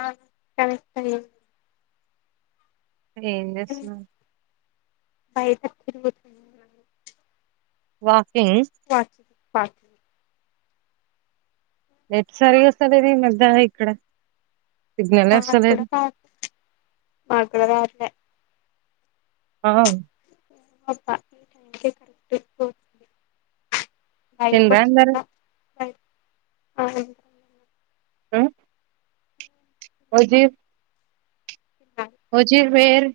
ఆ సరే సరే ఏం చేస్తున్నారు బయట తిరుగుతుంది వాకింగ్ [inaudible] నెట్ సరిగ్గా వస్తలేదు ఈ మధ్య ఇక్కడ సిగ్నలే వస్తలేదు మాకూడా రా మాకూడ రావట్లే ఆ అబ్బా ఈ టైంకి కరెక్ట్ తీకోతుంది బయటికి తిన్రా అందరు [unintelligible] మ్ ఓ జీ తిన్నాడు ఓజీర్ మెర్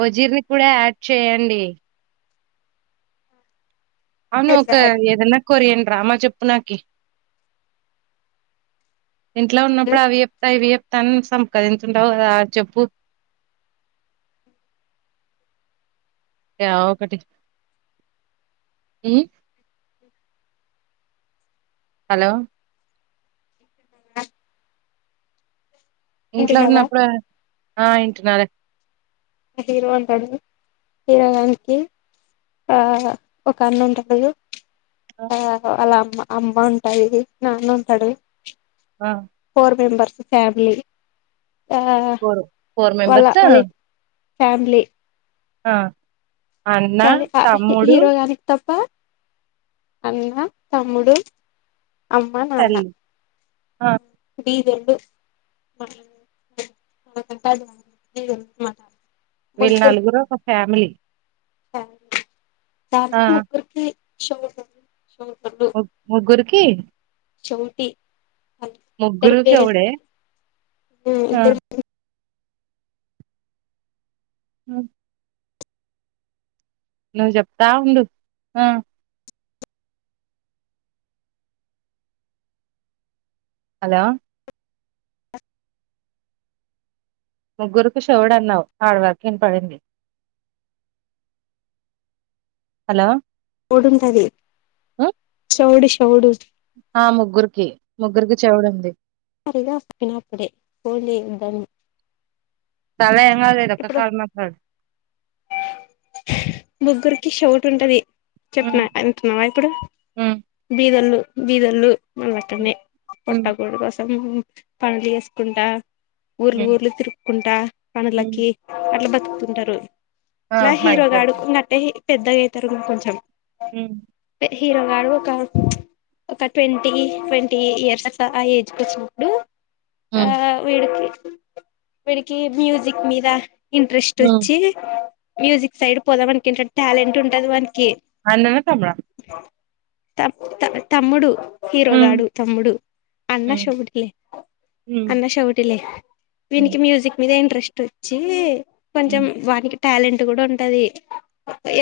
వజీర్ని కూడా యాడ్ చేయండి అవును ఒక ఎట్లా అడిగి ఏదన్నా కొరియన్ డ్రామా చెప్పు నాకి ఇంట్లో ఇప్పుడు ఉన్నప్పుడు అవి చెప్తా ఇవి చెప్ తన్ సంపకదీంటుంటావ్ కదా ఆ చెప్పు గా ఒకటి హలో ఇంట్లో వింటున్నావా ఉన్నప్పుడా, ఆ ఇంటున్నారే హీరో ఉంటడు హీరోయినికి ఆ ఒక అన్న ఉంటడు ఆ వాళ్ళ అమ్మ అమ్మ ఉంటాది నాన్న ఉంటాడు ఆ ఫోర్ మెంబేర్స్ ఫ్యామలీ ఆ ఫోర్ ఫోర్ వాళ్ళ మెంబర్స్ వాళ్ళ ఫ్యామిలీ ఆ అన్న కానీ ఆ తమ్ముడు హీరోగానికి తప్ప అన్న తమ్ముడు అమ్మ నాన్న తల్లి ఆ ఈ రెండు [unintelligible] వీల్ నలుగురు ఒక ఫ్యామిలీ సార్, సార్ దా ఆ ముగ్గురికి షో ముప్ ముగ్గురికి చెవటి, ఇద్ద ముగ్గురు పేరె చెవుడే [unintelligible] ఆ ఇద్దరు ముగ్గురు మ్మ్ నువ్వు చెప్తా ఉండు ఆ హలో ముగ్గురుకు చెవుడు అన్నావు అడ్వారకు ఇంతైంది హలో చౌడుంటాది ఉమ్, చెౌడు చెౌడు ముగ్గురికు చెవుడుంది [unintelligible] నప్పుడే ఫోన్ చేయొద్దని చాలా ఏం లేదు ఒక్క ఇప్పుడు కాళ మాట్ [inaudible] ముగ్గురికి షోటు ఉంటది ఉమ్ చెప్పినా అంటున్నావా ఇప్పుడు ఉమ్ బీదోళ్ళు బీదోళ్ళు మన లెక్కనే ఉమ్ పొట్టగూడు కోసం పనులు చేసుకుంటా ఊర్లు ఉమ్ ఊర్లు తిరుక్కుంటా ఉమ్ పనులకి అట్ల బతుకుతుంటరు ఆ ఇట్లా హీరోగాడు మైగ్రేషన్ [unintelligible] పెద్దగైతరు కొంచెం మ్ హీరో గాడు కా ఒక ట్వంటీని ట్వంటీ ఇయర్స్ అట్ల ఆ ఏజ్ కు వచ్చినప్పుడు ఆ ఉమ్ వీడికి వీడికి మ్యూజిక్ మీద ఇంట్రెస్ట్ ఉమ్ ఒచ్చి మ్యూజిక్ సైడ్ పోదామనకిటడ్ టాలెంట్ ఉంటదు వని అన్నానా తమ్ముడా తప్ త తమ్ముడు ఉమ్ హీరోగాడు తమ్ముడు అన్న ఉమ్ చౌడికి ఉమ్ అన్న షౌటిలే ఉమ్ వినికి మ్యూసిక్ మీద ఇన్ ఇంట్రెస్ట్ వచ్చి కొంచెం ఉమ్ వానికి టాలెంట్ కూడా ఉంటది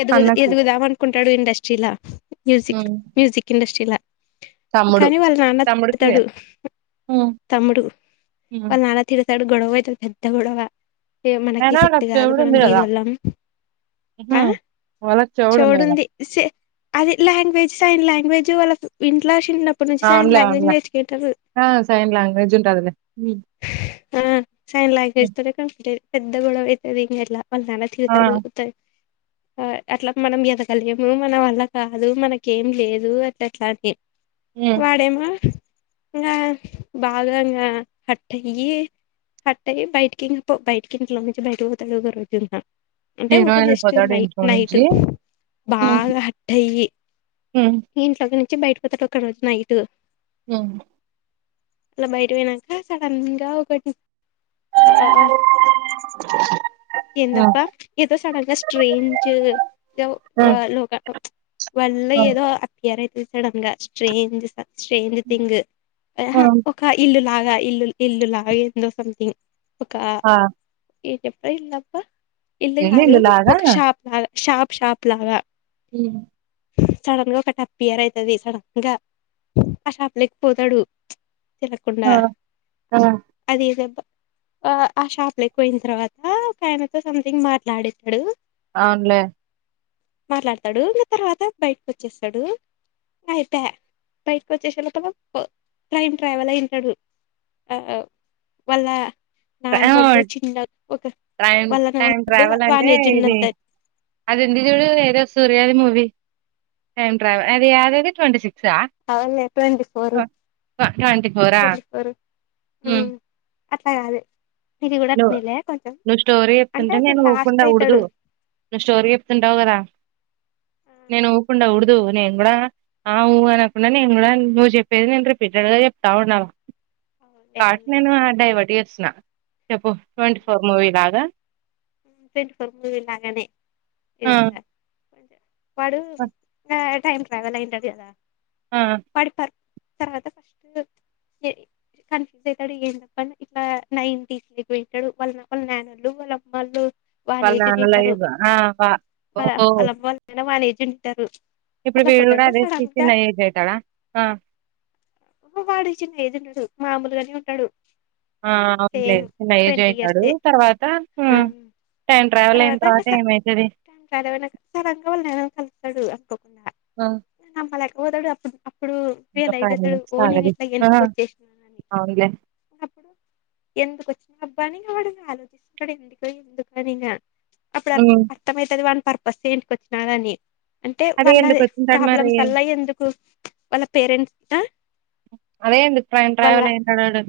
ఎగు అన్నకి ఎదుగుదాం అనుకుంటాడు ఇండస్ట్రీ లా మ్యూజిక్ ఉమ్ మ్యూజిక్ ఇండస్ట్రీల తమ్ముడు కానీ వాళ్ళ నాన్న తమ్ముడికి తిడతాడు ఉమ్ తమ్ముడు ఉమ్ వాళ్ళ నాల తిడతడు గొడవ అవుతుంది పెద్ద గొడవ మనకి అయినా సిట్టు వాళ్ళకి కాదు చెవుడు మనం ఉంది కదా ఏదివలం ఉహూ ఆ వాళ్ళకి చెవుడు ఉంది కదా చౌడుఉంది స అది లాంగ్వేజ్ సైడ్ లాంగ్వేజ్ వాళ్ళ ఇంట్లో చిన్నప్పటి నుంచి సైన్ అవునులే లాంగ్వేజ్ అవునులే. నేర్చుకుంటారు ఆ! సైన్ లాంగ్వేజ్ ఉంటదిలే. హ్మ్. ఆ సైన్ హ్మ్. లాంగ్వేజ్ తరే కంప్లీట్ పెద్ద గొడవ అవుతుంది ఇం ఎట్లా వాళ్ళ నాన్న ఆ! తిడతాడు అట్లా మనం ఎదగలేము మన వల్ల కాదు మనకేం లేదు అట్ అట్లానే హ్మ్. వాడేమో ఇకా బాగా ఇంగా హట్ అయ్యి హార్ట్ అయి బయటికి ఇం బయటకి ఇంట్లో నుంచి బయటకి పోతాడు ఒక రోజు అంటే హీరో ఉకి జస్ట్ ఎళ్ళిపోతాడు నై ఇంట్లో నైట్ నుంచి. హ్మ్. బాగా హట్ అయి హ్మ్. ఇంట్లో ఒక నుంచి బయటపోతడు ఒక నైట్ హ అలా బయట పోయాక సడన్ గా ఒకటి ఆ ఎండబ్బ ఏదో సడన్ గా స్ట్రేంజ్ ఆ! లోగా వాళ్ళ ఆ! ఏదో అప్పయర్ అయితు సడన్ గా స్ట్రేంజ్ [inaudible] స్ట్రేంజ్ థింగ్ ఆ! ఒక ఇల్లు లాగా ఇల్లు ఇల్లు లాగ ఏందో సంథింగ్ ఒక ఆ! ఏటప్పుడ ఇల్లా ఇల్లు ఏంది కాదు ఇల్లులాగా? ఒక షాప్ లాగా షాప్ షాప్ లాగా హ సడన్ గా ఒక టప్ ఇయర్ అవుతుది సడన్ గా ఆ షాప్ లేకపోతాడు తలకుండా ఆ! ఆ! అది ఆ ఆ షాప్ క్ పోయిన తర్వాత ఒక ఆయనతో సంథింగ్ మాట్లాడేతాడు అవునులే మాట్లాడతాడు తర్వాత బయటకు వచ్చేస్తాడు అయిపోయా బయటకి వచ్చేసి లోపల టైమ్ ట్రావెల్ అయింటాడు ఆ వాళ్ళ నాన్నోళ్ళు చిన్న ఒక టైం వాళ్ళ టైం నాన్నప్పుడు ట్రావెల్ అంటే వాని ఏజ్ ఇది ఉన్నంత అది ఉంది చూడు ఏదో సూర్యాది మూవీ టైమ్ ట్రావెల్ అది యాదది ట్వంటీక్స్ అవునులే ట్వంటీ ఫోర్ ట్వంటీ ఫోర్ ఆ ట్వంటీ ఫోర్ హ ఉమ్ అట్లా కాదే ఇది కూడా [unintelligible] నువ్వు స్టోరీ అంటే చెప్తుంటే అది నేను లాస్ట్ వ్వకుండా ఉడదు అయితాడు నువ్వు స్టోరీ చెప్తుంటావు కదా ఆ నేను ఊకుండా ఉడ్దు నేను కూడా ఆ ఊ అనకుండా నేను కూడా నువ్వు చెప్పేది నేను రిపీటెడ్ గా చెప్తా ఉండలా అవునులే అవునులే కాట్నాను డైవర్ట్ చేస్తున ట్వంట ఫోర్ మూలాగానే [inaudible] ఆ ఇది వాడు ఆ, టైమ్ ట్రావెల్ అయింటారు కదా ఆ, వాడి పర్ తర్వాత ఫస్ట్ కన్ఫ్యూజ్ అయితాడు ఏంటప్ప ఇట్లా నైన్టీస్ వింటాడు వాళ్ళ వాళ్ళ నాన వాళ్ళ అమ్మళ్ళు వానే వాళ్ళ ఏజ్ నాన్న తింటారు లైఫ్ ఆ, వా- వాళ్ళ ఓహో వాళ్ళ అమ్మ వాళ్ళైనా వానేజ్ ఉంటారు ఇప్పుడు అట్లా వీళ్ళ కూడా పోతాడు అదే తీసి సడన్గా నై ఏజ్ అవుతాడా వాడు చిన్న ఏజ్ ఉండడు మామూలుగానే ఉంటాడు ఆ సేమ్ అవునులే ఏజ్ ట్వంటీ అయితడు ఇయర్సే తర్వాత ఆ టైం ట్రావెల్ అయిన తర్వాత [unintelligible] ఏమవుతుంది వాళ్ళ కలుతాడు అనుకోకున్నా ఆ అలాగా అప్పుడు ఇంకా రియలైజ్ ఫైవ్ అవుతాడు మినిట్స్ ఓ నేను కావాలి ఇట్లా వెనక్కి వచ్చేసినానని ఆ [unintelligible] అప్పుడు ఎందుకు వచ్చిన అబ్బా అని వాడు ఆలోచిస్తడు ఎందుక ఎందుకనిగా అప్పుడు ఉమ్, అర్థమ అవుతది వన్ పర్పస్ ఏంటికొచ్చినా అని అంటే అదే వాళ్ళ ఎందుకు వచ్చింటాడు మరి ప్రాబ్లమ్స్ వల్లా ఎందుకు వాళ్ళ పేరెంట్స్ అదేంది ఇప్పుడు ఆన వాళ్ళ ట్రావెల్ అయ్యంటడాడు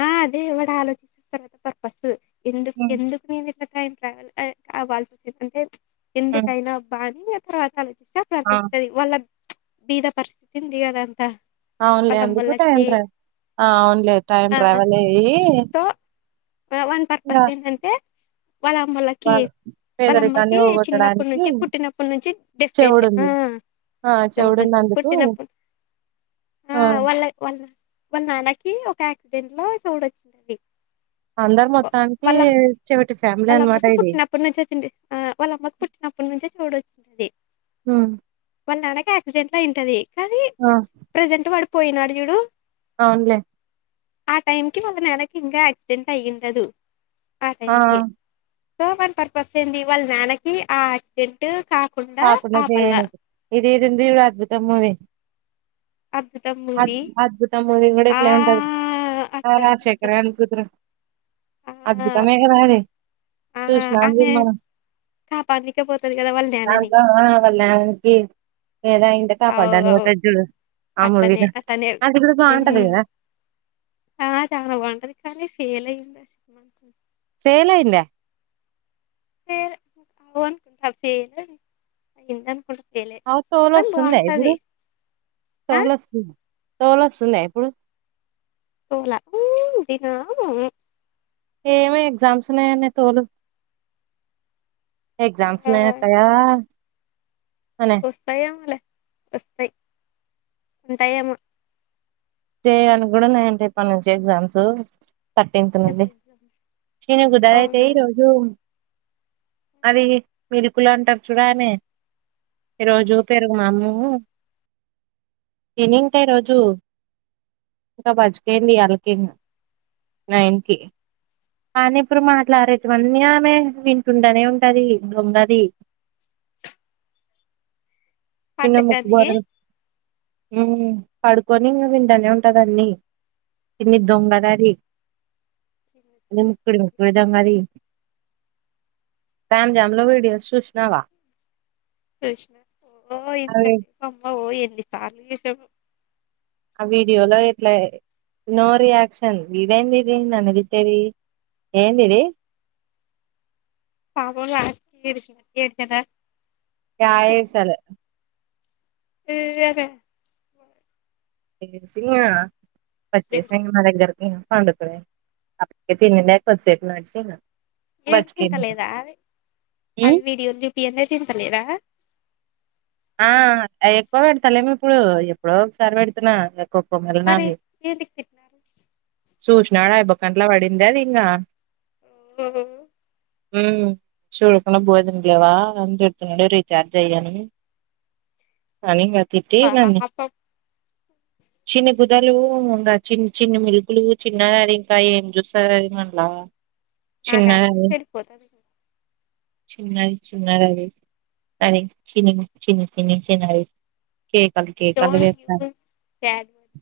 ఆ అదే వాడు ఆలోచిస్తస్తారు పర్పస్ ఎందుకు ఉమ్, ఎందుకు నే ట్రావెల్ వాల్ చ వచ్చింటే ఉమ్, ఎందుకైనబా అని తర్వాత ఆ ప్రథీ వల్ బీద పరిస్థితి గధ అంత అవున్లే అందు కుటా హ ఆ అవున్లె టైమ్ ఆ ట్రావెల్ అయి సో వాని పర్పస్ ఏంటంటే వాళ్ళ అమ్మలకి వాళ్ళ పేదరికాన్ని అమ్మకి చిన్నప్పటి పోగొట్టడానికి నుంచి పుట్టినప్పటి నుంచి డేఫేలే ఆ చెవుడుంది ఆ చూడుంది చెవుడున్నందుకు పుట్టినప్పుడు ఆ వాళ్ళ వాళ్ళ వాళ్ళ నాన్నకి ఒక యాక్సిడెంట్ లో చెవూడొచ్చింది అందరు మొత్తానికి వాళ్ళమ్మకి చెవిటి ఫ్యామిలీ అనమాట వాళ్ళమ్మకి ఇది పుట్టినప్పుడు నుంచి తిన్ ఆ వాళ్ళమ్మకి పుట్టి అప్పటి నుంచే చెవుడు వచ్చింది హూ వాళ్ళ నానకి ఆక్సిడెంట్ అయింటది కానీ ఆ ప్రెజెంట్ వాడు పోయినాడు చూడు అవునులే ఆ టైం కి వాళ్ళ మేడకి ఇంకా యాక్సిడెంట్ అయ్యంటది ఆ టైం కి సో వన్ పర్పస్ ఏంటి వాళ్ళ నాన్నకి ఆయాక్సిడెంట్ కా [unintelligible] అద్భుత మూవే అద్భుతం అద్ మూవీ అద్భుత మూవీ కూడా ఆ ఇట్లే ఉంటది ఆ అట్లా రాజశేఖర కొంచెం గాని కుతురు ఆ అద్భుత మే గధ ఆది ఆ ఆమె కాపాడనికిపోతది కదా వాళ్ళ డాడీ దాంట్లో వాల్ల నాన్నకి లేదా ఇంట అవు కాపాడ్డాను అని అవు ఉంటది చూడు అ మూవీ అట్లనే లో అట్లనే అది కూడా ఉమ్ బాగుంటది కదా ఆ చాలా బంటది కానీ ఫేల్ అయింది అది ఫెయిల్ అయిందా [unintelligible] ఆ ఫోన్ కానీ ఓస్తుందా ఇప్పుడు బాగుంటది ఆ ఫోన్ ఒస్తుంది ఫోన్ ఒస్తుందా ఇప్పుడు పోయిన [unintelligible] ఏమో ఎగ్జామ్స్ ఉన్నాయని తోలీ ఎగ్జామ్ లు అయినాట ఒస్తాయిమలే వస్తయి ఉంటాఏమో స్టే అనికి కూడా రేపటి నుంచి ఎగ్జామ్స్ థర్టీన్త్ సెమ్ నుండి ఎగ్జామ్స్ [unintelligible] కుదర అయితే అవునా ఈ రోజు అది మీరుకులు అంట [unintelligible] ఈ రోజు పెరుగు నా అన్నము ఇనికా ఈ రోజు ఇంకా [unintelligible] నన్కి కానీ ఇప్పుడు మాట్లాడేటవన్నీ ఆమె వినుకుంటానే ఉంటది దొంగది నీన్న మక్కా అందుకని గారెలు ఉ పడుకోని ఇంగ కుంటనే ఉంటంది అన్ని ఇన్ని దొంగదది [unintelligible] సమ్ జామ్ లో వడియోస్ సూష్నవా సష్ ఓ అవి ఇంతమ్మ ఓ ఎన్నిసార్లు విష ఆ వీడియోలో ఇట్లా నో రియాక్షన్ వీడైంది ఇది న అదితేరి ఏందిది పాప అ అడిచద య చాల అ లేర సి పచ్చే సిమాగ పాండప బక సట్న్నాడు ఎం తింటా లేదా ఆ మ్మ్ విీడియో లిపఎన్లే తింటాలేదా ఆ ఎక్కువ పెడతలేేమిో ఇప్పుడు ఎప్పుడో ఒకసారి పెడుతున్నా గప్ప మరి మలనాది ఏంటికి తిట్టినారు సూచనాడు యాబ గంటల పడింది అది ఇంకా ఓ చూడకుండా పోదంలేవా అ తిడుతున్నాడు రీచార్జ్ అయ్యాను కానీ కతి అన్ని పాపం చిన్ని బుదలు ఇంకా చి చిన్ని మిలుపులు చిన్న అది ఇంకా ఏం చూస్తారు అది మనలా నా గరంటే చెడికిపోతుంది కూడాదా చన చ చినయి అ చిని చిని చిని చనయి కే కలు కే కలు డోంట్ వేా యూస్ బ్యాడ్ వర్డ్స్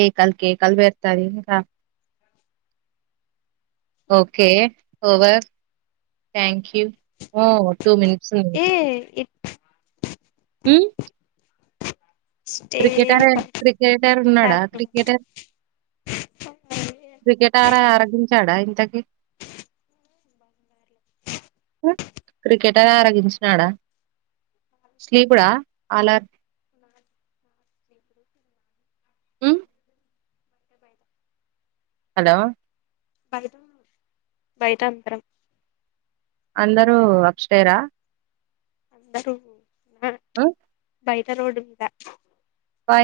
ఏయ కల్ కేే కల్వేర్తారద okay over thank you two minutes ఉంది ఏ ఇంకా it's um stay cricketer cricketer ఉన్నాడా క్రికెటర్ క్రికెట్ ఆ ఆరగించాడా ఇంతకి క్రికెట్ అని ఆరగించినాడా స్లీ కూడా అలార్ హ్మ్. హలో బయటా బయట అంతరం అందరూ అక్షయరా అందరూ ఆ బయట రోడుంద పై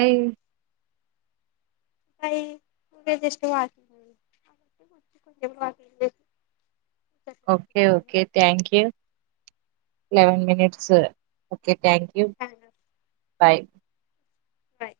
ప జస్ వా అచ్చ కొె okay okay thank you eleven okay minutes okay thank you bye bye